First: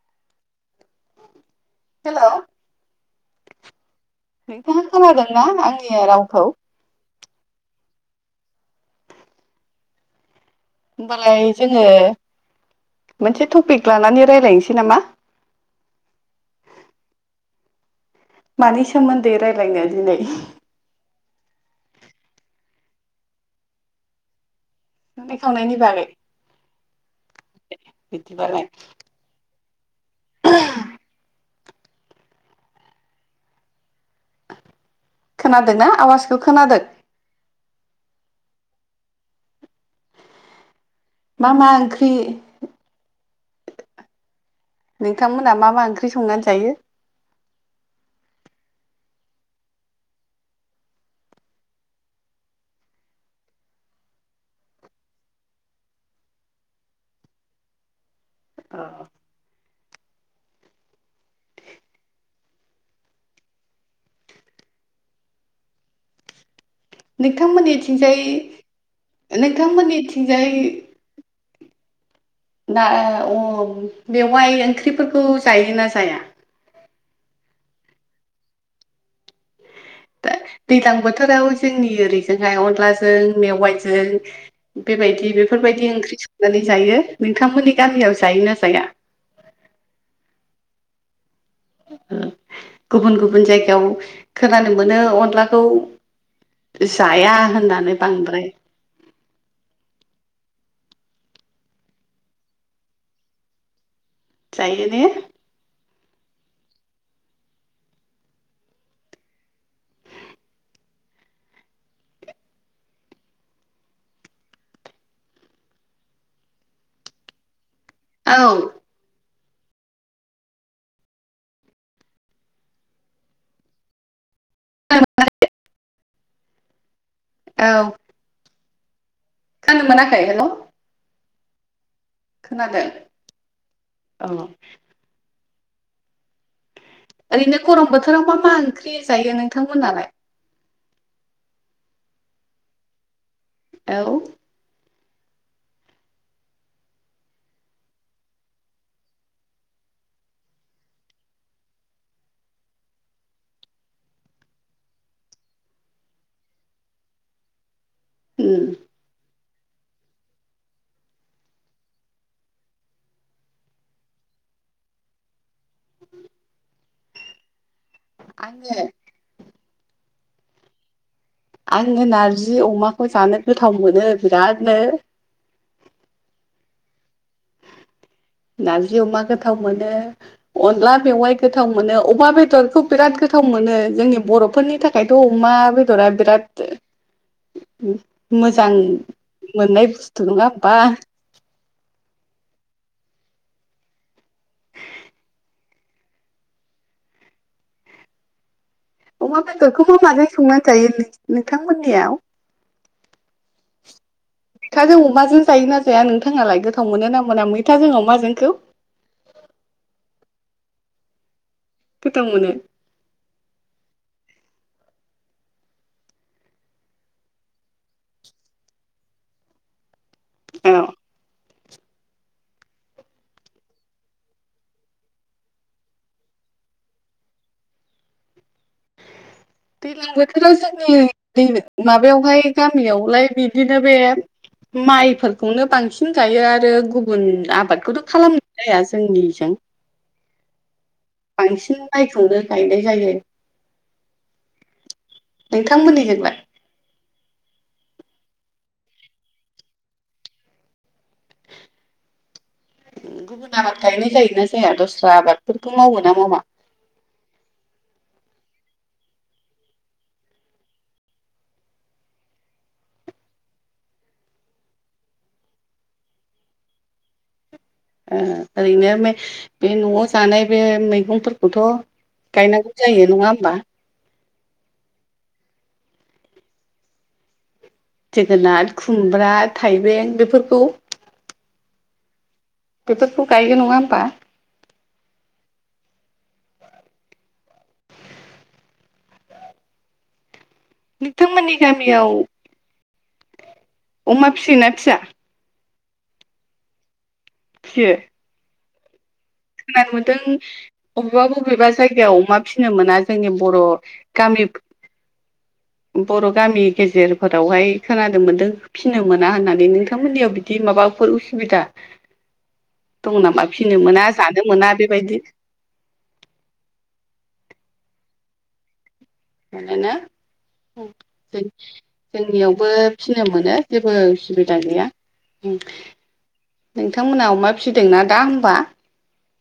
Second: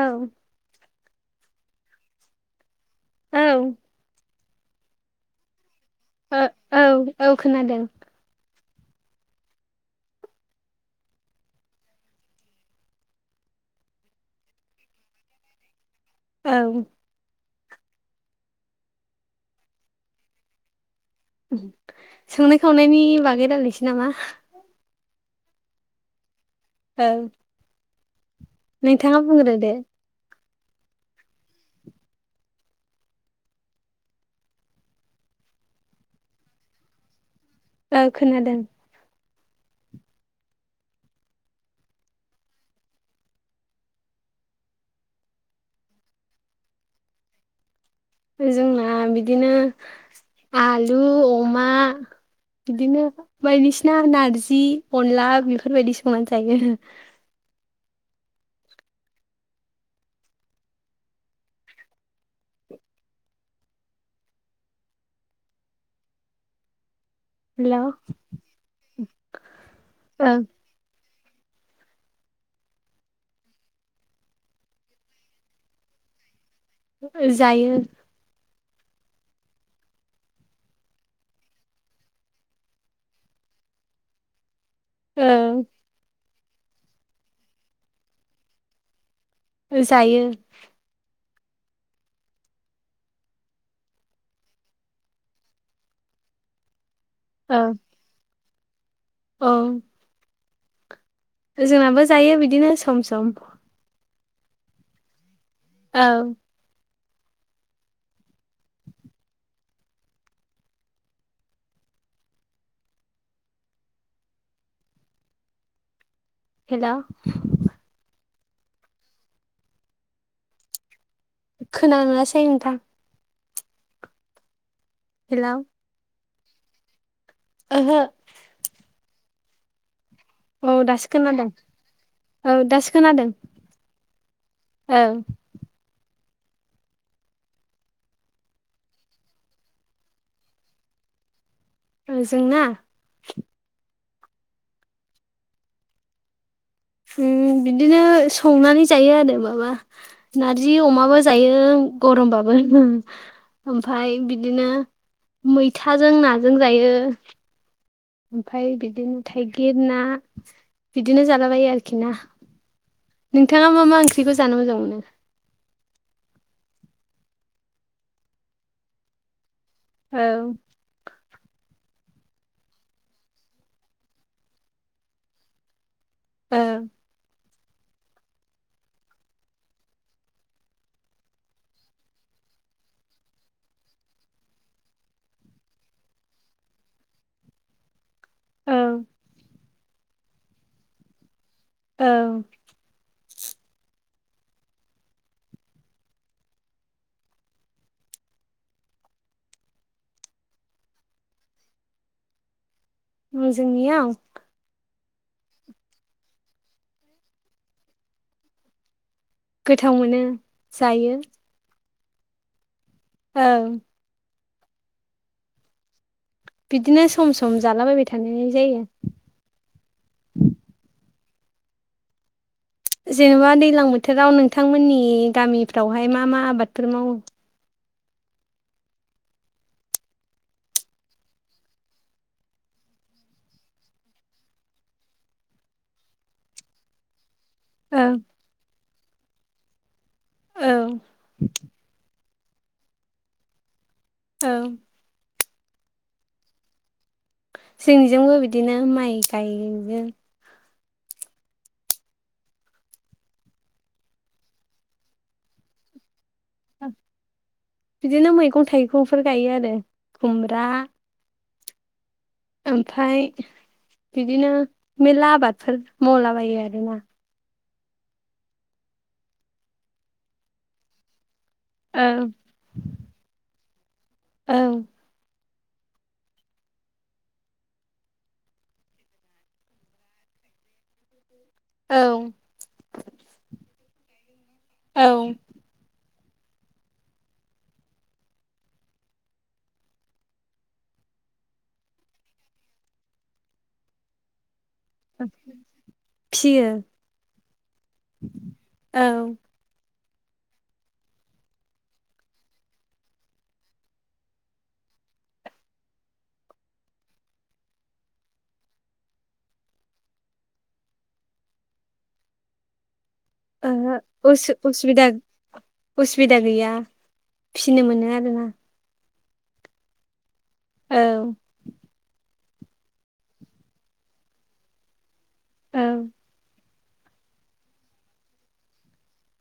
औ। हेल'। औ। नोंथाङा खोनादोंना आंनि रावखौ? औ औ खोनादों। होमबालाय जोङो मोनसे टपिक लानानै रायलायनोसै नामा? औ। मानि सोमोन्दै रायलायनो दिनै? संनाय खावनायनि बागै रालायसै नामा? संनाय खावनायनि बागै। औ। दे बिदिबालाय। नोंथाङा बुंग्रो दे। खोनादोंना आवाजखौ खोनादों? ओ खोनादों। मा मा ओंख्रि? नोंथां मोना मा मा ओंख्रि संनानै जायो? जोंना बिदिनो आलु अमा बिदिनो बायदिसिना नारजि अनला बेफोरबायदि संनानै जायो आरो। अ'। हेलौ नोंथांमोननिथिंजाय ओं नोंथांमोननिथिंजाय दा अन मेवाइ ओंख्रिफोरखौ जायो ना जाया? [unintelligible] जायो। दैज्लां बोथोराव जोंनि ओरैजोंहाय अनलाजों मेवाइजों बेबायदि ओं बेफोरबायदि ओंख्रि संनानै जायो नोंथांमोननि गामियाव जायो ना जाया? जायो। ओ गुबुन गुबुन जायगायाव खोनानो मोनो अनलाखौ जाया ओं होननानै बांद्राय औ। जोंनाबो जायो बिदिनो सम सम। जायो ने? औ। हेल' औ खोनानो मोनासै नोंथां [inaudible] हेल' औ ओहो खानो मोनाखै हेल' औ दासो खोनादों औ दासो खोनादों औ औ। ओरैनो गरम बोथोराव मा मा ओंख्रि जायो नोंथांमोनालाय? जोंना औ। उम बिदिनो संनानै जायो आरो माबा नारजि अमाबो जायो गरमबाबो उ ओमफाय बिदिनो मैथाजों नाजों जायो। उम ओमफाय बिदिनो थाइगिर ना बिदिनो जालाबायो आरोखि ना नोंथाङा मा मा ओंख्रिखौ जानो मोजां मोनो। उ आङो औ आङो नारजि अमाखौ जानो गोथाव मोनो बिरादनो औ नारजि अमा गोथाव मोनो अनला मेवाइ गोथाव मोनो अमा बेदरखौ बिराद गोथाव मोनो जोंनि बर'फोरनि था खायथ' अमा बेदरा बिराद मोजां औ मोननाय बुस्थु नङा होमबा औ अमा बेदरखौबो माजों संनानै जायो नों-नोंथांमोननियाव जोंनिङाव मैथाजों अमाजों जायोना जाया नोंथाङालाय गोथाव मोनोना मोना मैथाजों अमाजोंखौ गोथाव मोनो जायो। गोथाव मोनो औ बिदिनो सम सम जालाबायबाय थानाय जायो। औ जेनेबा दैज्लां बोथोराव नोंथांमोननि गामिफ्रावहाय मा मा आबादफोर मावो। दैलां बोथोराव जोंनि दै माबायावहाय गामियावलाय बिदिनो बे माइफोरखौनो बांसिन गायो आरो गुबुन आबादखौथ' ओं खालामनाय जाया जोंनिजों औ बांसिन मायखौनो गायनाय जायो। औ नोंथांमोननि जोंलाय जोंनिजोंबो बिदिनो माइ गायनो गुबुन आबाद गायनाय जायोना जाया दस्रा आबादफोरखौ मावो ना मावा? बिदिनो मैगं-थाइगंफोर गायो आरो खुमब्रा, ओमफाय बिदिनो मेरला आबादफोर मावलाबायो आरोना ओ ओरैनो बे न'आव जानाय बे मैगंफोरखौथ' औ गायनांगौ जायो नोंङा होमबा? औ जोगोनाद, खुमब्रा, थाइबें बेफोरखौ औ। बेफोरखौ गायगोन नङा होमबा। औ। नोंथांमोननि गामियाव अमा फियोना फिया? फियो। फियो। औ खोनानो मोन्दों अबेबा बबेबा जायगायाव अमा फिनो मोना जोंनि बर' गामि बर' गामि गेजेरफोरावहाय खोनानो मोन्दों। फिनो मोना होननानै नोंथांमोननियाव बिदि माबाफोर उसुबिदा दङो नामा? फिनो ओहो मोना जानो उसु मोना उसुबिदा बेबायदि उसुबिदा गैया फिनो मोनो आरोना। मोनोना औ। जोंनियावबो फिनो मोनो जेबो उसुबिदा गैया। औ उमनोंथांमोनहा अमा फिसिदोंना दा ओमबा?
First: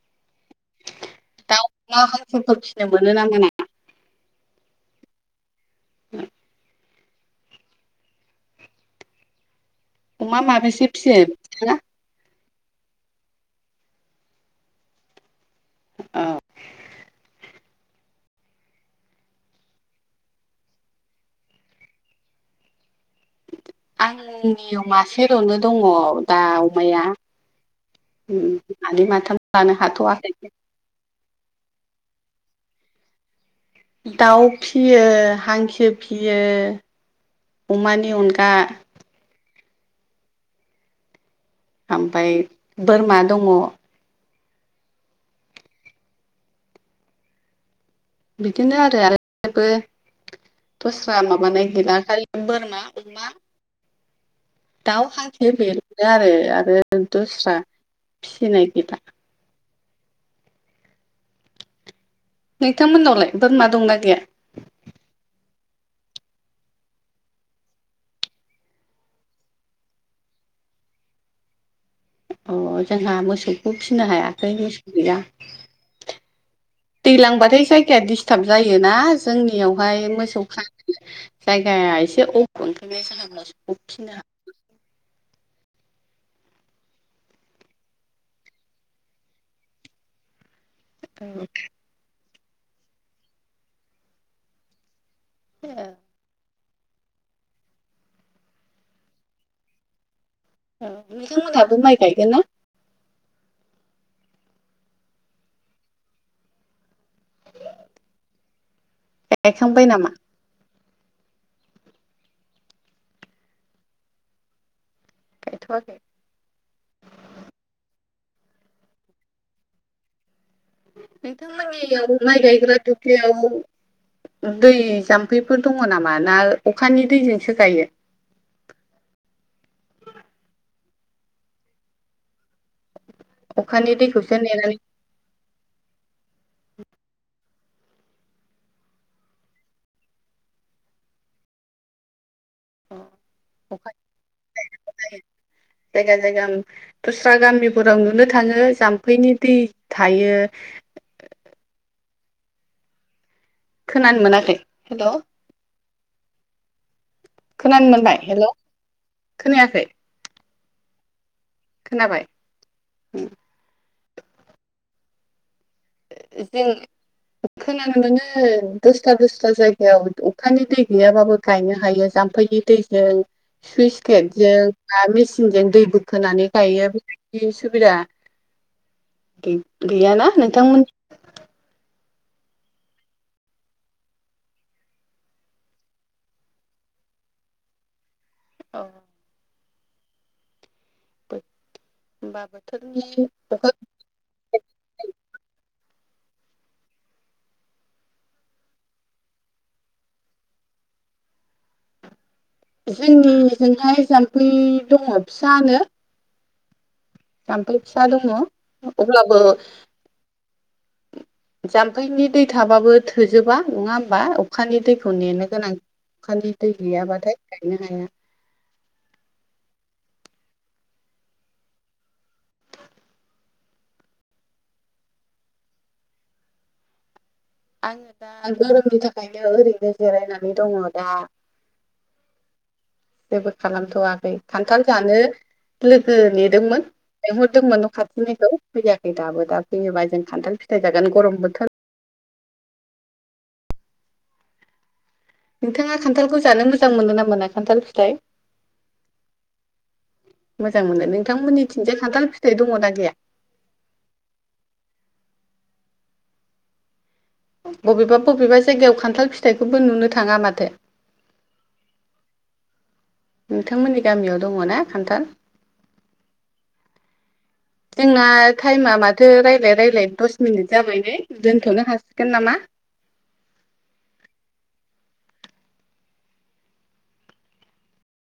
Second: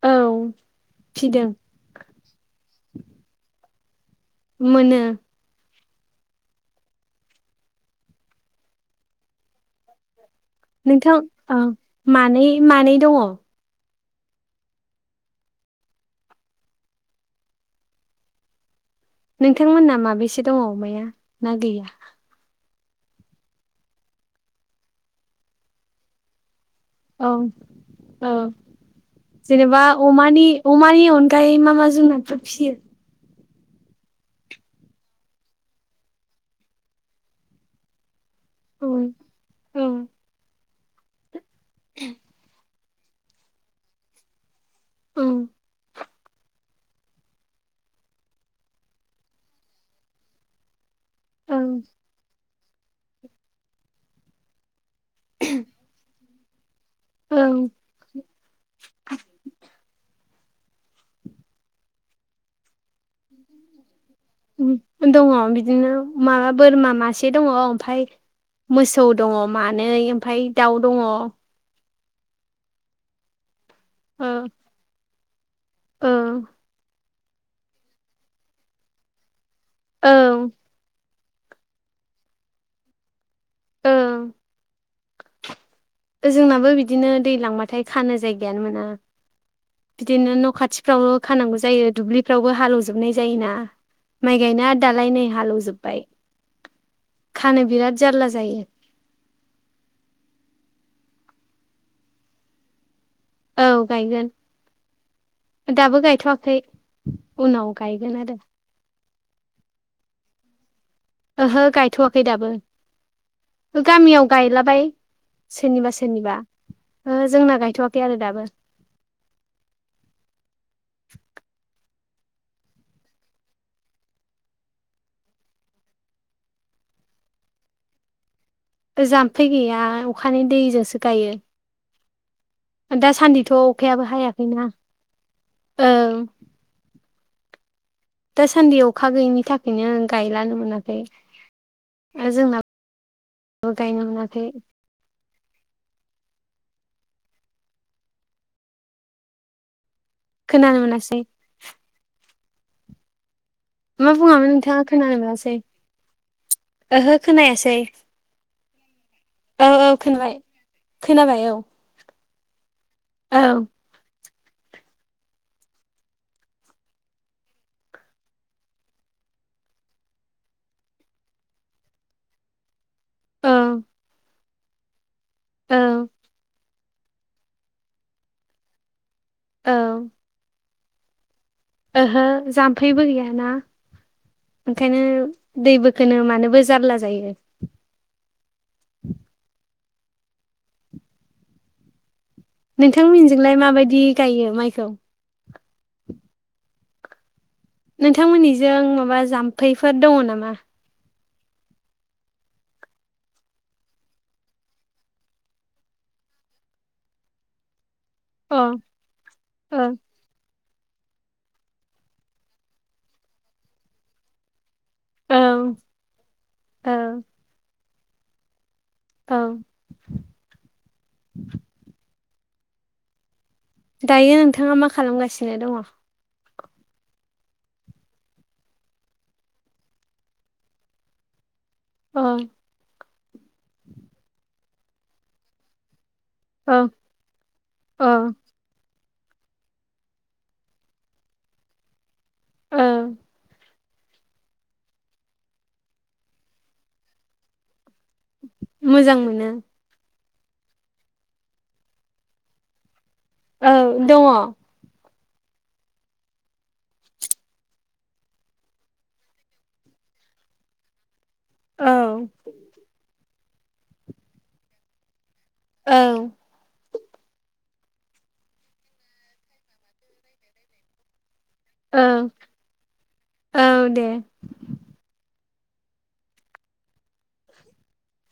औ फिदों। दाउ अमा हांसोफोर फिसिनो मोनो ना मोना? मोनो। [unintelligible] अमा माबेसे? फिसियो नोंथां औ नोंथाङा मानै मानै दङ। औ नोंथांमोनहा माबेसे दङ अमाया ना गैया। आं नियाव मासेल'नो दङ। दा अमाया औ उम औ मानै माथाम लानो जेनेबा हाथ'वाखै। अमानि अमानि अनगायै मा मा जुनादफोर फियो? दाउ फियो, हांसो फियो, अमानि अनगा। उम उम ओमफाय बोरमा दङ। औ बिदिनो आरो आरोबो दस्रा माबानाय औ गैला खालि बोरमा, अमा दाउ हांसो बेनो आरो आरो औ दस्रा फिनाय गैला। नोंथांमोननावलाय बोरमा दंना गैया? दङ बिदिनो माबा बोरमा मासे, ओमफाय मोसौ दङ मानै ओमफाय दाउ दङ। अ जोंहा मोसौखौ फिसिनो हायाखै मोसौ गैया। उम दैलांबाथाय जायगाया डिस्टाब जायोना जोंनियावहाय मोसौ खानो। जायगाया एसे अफ [unintelligible] ओं जोंनाबो बिदिनो दैलांबाथाय खानो जायगायानो मोना। बिदिनो न' खाथिफ्रावल' खानांगौ जायो। दुब्लिफ्रावबो हालेवजोबनाय जायोना माइ गायनाय दालाय नै हालौजोबबाय। खानो बिराद जारला जायो। औ नोंथांमोनहाबो माइ गायगोन ना? औ गायगोन दाबो गायथ'वाखै उनाव गायगोन आरो गायखांबाय नामा। ओहो गायथ'वाखै दाबो गामियाव गायलाबाय। सोरनिबा गायथ'वाखै सोरनिबा ओ जोंना गायथ'वाखै आरो दाबो नोंथां मोननियाव माइ गायग्रा दुब्लियाव दै जाम्फैफोर दङ नामा ना अखानि दैजोंसो गायो? जाम्फै गैया अखानि दैजोंसो गायो। दासान्दिथ' अखानि अखायाबो दैखौसो हायाखैना नेनानै औ दासान्दि अखा गैयिनि थाखायनो गायलानो मोनाखै। आरो जोंनाबो अखा गायनो मोनाखै [inaudible] जायगा जायगा दस्रा गामिफोराव नुनो थाङो जाम्फैनि दै थायो। खोनानो मोनासै। मा खोनानो बुङामोन मोनाखै नोंथाङा हेल' खोनानो मोनासै ओहो खोनायासै। हेलौ औ खोनायाखै? औ खोनाबाय खोनाबाय औ। खोनाबाय? औ जों खोनानो मोनो दसथ्रा दसथ्रा जायगायाव अखानि दै गैयाबाबो गायनो हायो जाम्फैनि दै जों औ सुइस गेटजों बा मेचिनजों औ दै बोखोनानै गायो बिदि सुबिदा औ गैयाना नोंथांमोन ओहो जाम्फैबो गैयाना। ओंखायनो दैबोखोनो मानोबो जारला जायो। औ होमबाबो नोंथांमोननिजोंलाय माबायदि गायो माइखौ? नोंथांमोननिजों माबा जाम्फैफोर दङ नामा? जोंनिजोंहाय जाम्फै दङ फिसानो। जाम्फै फिसा दङ अ ओ अब्लाबो औ जाम्फैनि दै थाबाबो थोजोबा नङा होमबा? अखानि दैखौ नेनो गोनां औ अखानि दै गैयाबाथाय गायनो हाया। औ दायो नोंथाङा मा खालामगासिनो दङ? आङो दा गोरोमनि थाखायनो ओरैनो जिरायनानै दङ दा। अ जेबो खालामथ'वाखै खान्थाल जानो लोगो ने दोंमोन औ लिंहरदोंमोन औ नखाथिनिखौ फैयाखै दाबो दा फैयोबा जों खान्थाल फिथाइ जागोन गरम बोथोर औ। नोंथाङा खान्थालखौ जानो मोजां मोनो ना मोना खान्थाल फिथाइ? मोजां मोनो। मोजां मोनो नोंथांमोननि थिंजाय खान्थाल फिथाइ दङना गैया? औ दङ। बबेबा बबेबा जायगायाव खान्थाल फिथाइखौबो नुनो थाङा माथो। औ। नोंथांमोननि गामियाव दङ ना खान्थाल? औ। जोंना टाइमा माथो रायलाय रायलायैनो दस मिनिट जाबाय नै। दोनथ'नो औ हासिगोन नामा? औ दे। [inaudible]